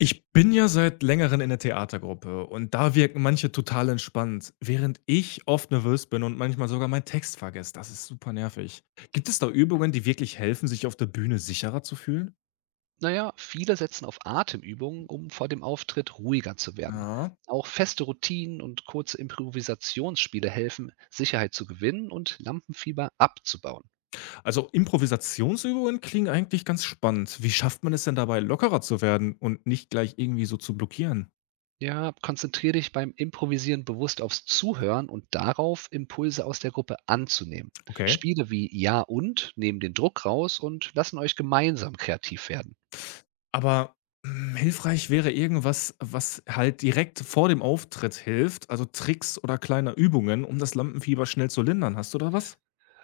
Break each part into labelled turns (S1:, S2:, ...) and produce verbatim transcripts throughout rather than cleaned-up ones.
S1: Ich bin ja seit Längerem in der Theatergruppe und da wirken manche total entspannt, während ich oft nervös bin und manchmal sogar meinen Text vergesse. Das ist super nervig. Gibt es da Übungen, die wirklich helfen, sich auf der Bühne sicherer zu fühlen?
S2: Naja, viele setzen auf Atemübungen, um vor dem Auftritt ruhiger zu werden.
S1: Ja.
S2: Auch feste Routinen und kurze Improvisationsspiele helfen, Sicherheit zu gewinnen und Lampenfieber abzubauen.
S1: Also Improvisationsübungen klingen eigentlich ganz spannend. Wie schafft man es denn dabei, lockerer zu werden und nicht gleich irgendwie so zu blockieren?
S2: Ja, konzentriere dich beim Improvisieren bewusst aufs Zuhören und darauf, Impulse aus der Gruppe anzunehmen.
S1: Okay.
S2: Spiele wie Ja und nehmen den Druck raus und lassen euch gemeinsam kreativ werden.
S1: Aber hm, hilfreich wäre irgendwas, was halt direkt vor dem Auftritt hilft, also Tricks oder kleine Übungen, um das Lampenfieber schnell zu lindern. Hast du da was?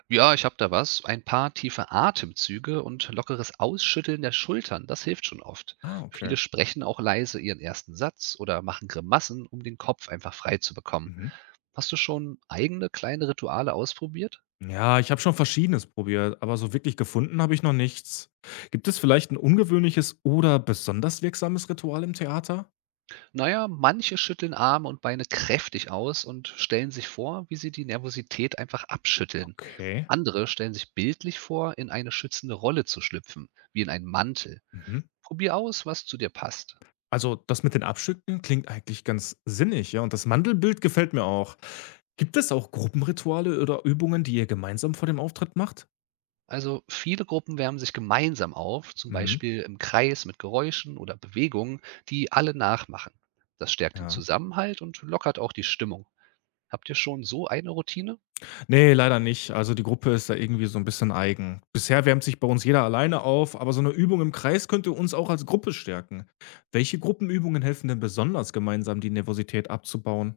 S2: Ja, ich habe da was. Ein paar tiefe Atemzüge und lockeres Ausschütteln der Schultern, das hilft schon oft.
S1: Ah, okay.
S2: Viele sprechen auch leise ihren ersten Satz oder machen Grimassen, um den Kopf einfach frei zu bekommen.
S1: Mhm.
S2: Hast du schon eigene kleine Rituale ausprobiert?
S1: Ja, ich habe schon Verschiedenes probiert, aber so wirklich gefunden habe ich noch nichts. Gibt es vielleicht ein ungewöhnliches oder besonders wirksames Ritual im Theater?
S2: Naja, manche schütteln Arme und Beine kräftig aus und stellen sich vor, wie sie die Nervosität einfach abschütteln.
S1: Okay.
S2: Andere stellen sich bildlich vor, in eine schützende Rolle zu schlüpfen, wie in einen Mantel.
S1: Mhm.
S2: Probier aus, was zu dir passt.
S1: Also, das mit den Abstücken klingt eigentlich ganz sinnig, ja, und das Mandelbild gefällt mir auch. Gibt es auch Gruppenrituale oder Übungen, die ihr gemeinsam vor dem Auftritt macht?
S2: Also viele Gruppen wärmen sich gemeinsam auf, zum
S1: Mhm.
S2: Beispiel im Kreis mit Geräuschen oder Bewegungen, die alle nachmachen. Das stärkt den
S1: Ja.
S2: Zusammenhalt und lockert auch die Stimmung. Habt ihr schon so eine Routine?
S1: Nee, leider nicht. Also, die Gruppe ist da irgendwie so ein bisschen eigen. Bisher wärmt sich bei uns jeder alleine auf, aber so eine Übung im Kreis könnte uns auch als Gruppe stärken. Welche Gruppenübungen helfen denn besonders, gemeinsam die Nervosität abzubauen?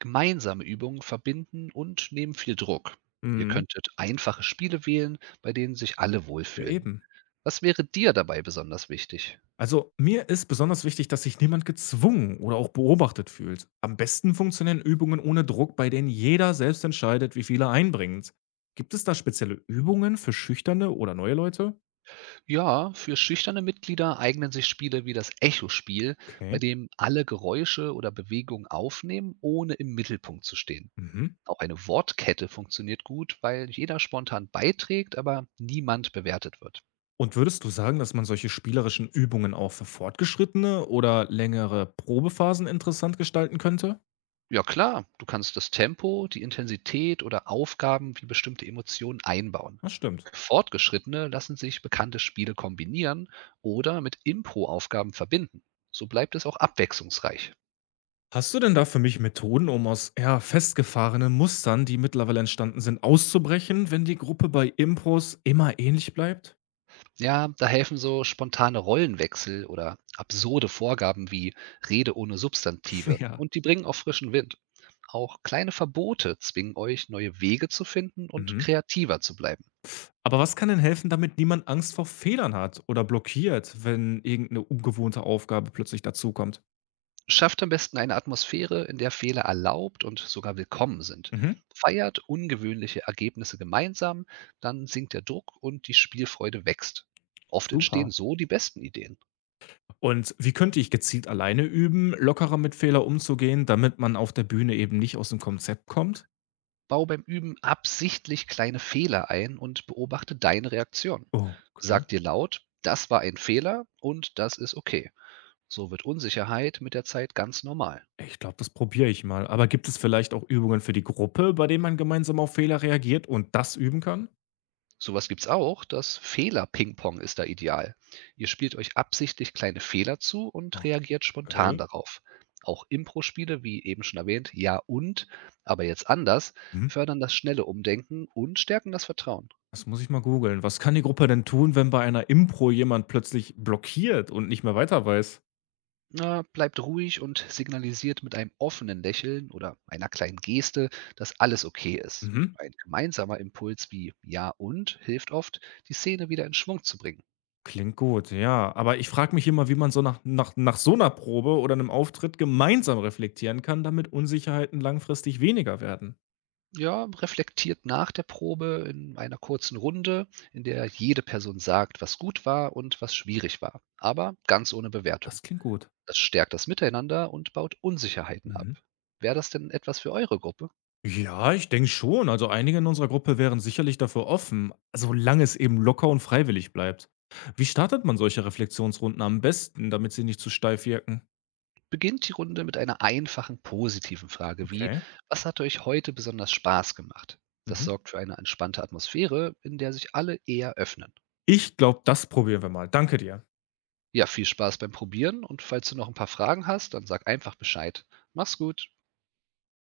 S2: Gemeinsame Übungen verbinden und nehmen viel Druck. Ihr
S1: Mhm.
S2: könntet einfache Spiele wählen, bei denen sich alle
S1: Ja,
S2: wohlfühlen.
S1: eben.
S2: Was wäre dir dabei besonders wichtig?
S1: Also, mir ist besonders wichtig, dass sich niemand gezwungen oder auch beobachtet fühlt. Am besten funktionieren Übungen ohne Druck, bei denen jeder selbst entscheidet, wie viel er einbringt. Gibt es da spezielle Übungen für schüchterne oder neue Leute?
S2: Ja, für schüchterne Mitglieder eignen sich Spiele wie das Echo-Spiel,
S1: Okay.
S2: bei dem alle Geräusche oder Bewegungen aufnehmen, ohne im Mittelpunkt zu stehen.
S1: Mhm.
S2: Auch eine Wortkette funktioniert gut, weil jeder spontan beiträgt, aber niemand bewertet wird.
S1: Und würdest du sagen, dass man solche spielerischen Übungen auch für Fortgeschrittene oder längere Probephasen interessant gestalten könnte?
S2: Ja klar, du kannst das Tempo, die Intensität oder Aufgaben wie bestimmte Emotionen einbauen.
S1: Das stimmt.
S2: Fortgeschrittene lassen sich bekannte Spiele kombinieren oder mit Impro-Aufgaben verbinden. So bleibt es auch abwechslungsreich.
S1: Hast du denn da für mich Methoden, um aus ja, festgefahrenen Mustern, die mittlerweile entstanden sind, auszubrechen, wenn die Gruppe bei Impros immer ähnlich bleibt?
S2: Ja, da helfen so spontane Rollenwechsel oder absurde Vorgaben wie Rede ohne Substantive
S1: Ja.
S2: und die bringen auch frischen Wind. Auch kleine Verbote zwingen euch, neue Wege zu finden und
S1: Mhm.
S2: kreativer zu bleiben.
S1: Aber was kann denn helfen, damit niemand Angst vor Fehlern hat oder blockiert, wenn irgendeine ungewohnte Aufgabe plötzlich dazukommt?
S2: Schafft am besten eine Atmosphäre, in der Fehler erlaubt und sogar willkommen sind.
S1: Mhm.
S2: Feiert ungewöhnliche Ergebnisse gemeinsam, dann sinkt der Druck und die Spielfreude wächst. Oft
S1: Super.
S2: entstehen so die besten Ideen.
S1: Und wie könnte ich gezielt alleine üben, lockerer mit Fehler umzugehen, damit man auf der Bühne eben nicht aus dem Konzept kommt?
S2: Bau beim Üben absichtlich kleine Fehler ein und beobachte deine Reaktion.
S1: Oh, okay.
S2: Sag dir laut, das war ein Fehler und das ist okay. So wird Unsicherheit mit der Zeit ganz normal.
S1: Ich glaube, das probiere ich mal. Aber gibt es vielleicht auch Übungen für die Gruppe, bei denen man gemeinsam auf Fehler reagiert und das üben kann?
S2: Sowas gibt's auch, das Fehler-Ping-Pong ist da ideal. Ihr spielt euch absichtlich kleine Fehler zu und reagiert spontan
S1: Okay.
S2: darauf. Auch Impro-Spiele, wie eben schon erwähnt, ja und, aber jetzt anders,
S1: Hm?
S2: fördern das schnelle Umdenken und stärken das Vertrauen.
S1: Das muss ich mal googeln. Was kann die Gruppe denn tun, wenn bei einer Impro jemand plötzlich blockiert und nicht mehr weiter weiß?
S2: Na, bleibt ruhig und signalisiert mit einem offenen Lächeln oder einer kleinen Geste, dass alles okay ist.
S1: Mhm.
S2: Ein gemeinsamer Impuls wie Ja und hilft oft, die Szene wieder in Schwung zu bringen.
S1: Klingt gut, ja. Aber ich frage mich immer, wie man so nach nach nach so einer Probe oder einem Auftritt gemeinsam reflektieren kann, damit Unsicherheiten langfristig weniger werden.
S2: Ja, reflektiert nach der Probe in einer kurzen Runde, in der jede Person sagt, was gut war und was schwierig war, aber ganz ohne Bewertung.
S1: Das klingt gut.
S2: Das stärkt das Miteinander und baut Unsicherheiten ab.
S1: Mhm.
S2: Wäre das denn etwas für eure Gruppe?
S1: Ja, ich denke schon. Also, einige in unserer Gruppe wären sicherlich dafür offen, solange es eben locker und freiwillig bleibt. Wie startet man solche Reflexionsrunden am besten, damit sie nicht zu steif wirken?
S2: Beginnt die Runde mit einer einfachen positiven Frage wie:
S1: Okay.
S2: „Was hat euch heute besonders Spaß gemacht?“ Das
S1: Mhm.
S2: sorgt für eine entspannte Atmosphäre, in der sich alle eher öffnen.
S1: Ich glaube, das probieren wir mal. Danke dir.
S2: Ja, viel Spaß beim Probieren und falls du noch ein paar Fragen hast, dann sag einfach Bescheid. Mach's gut.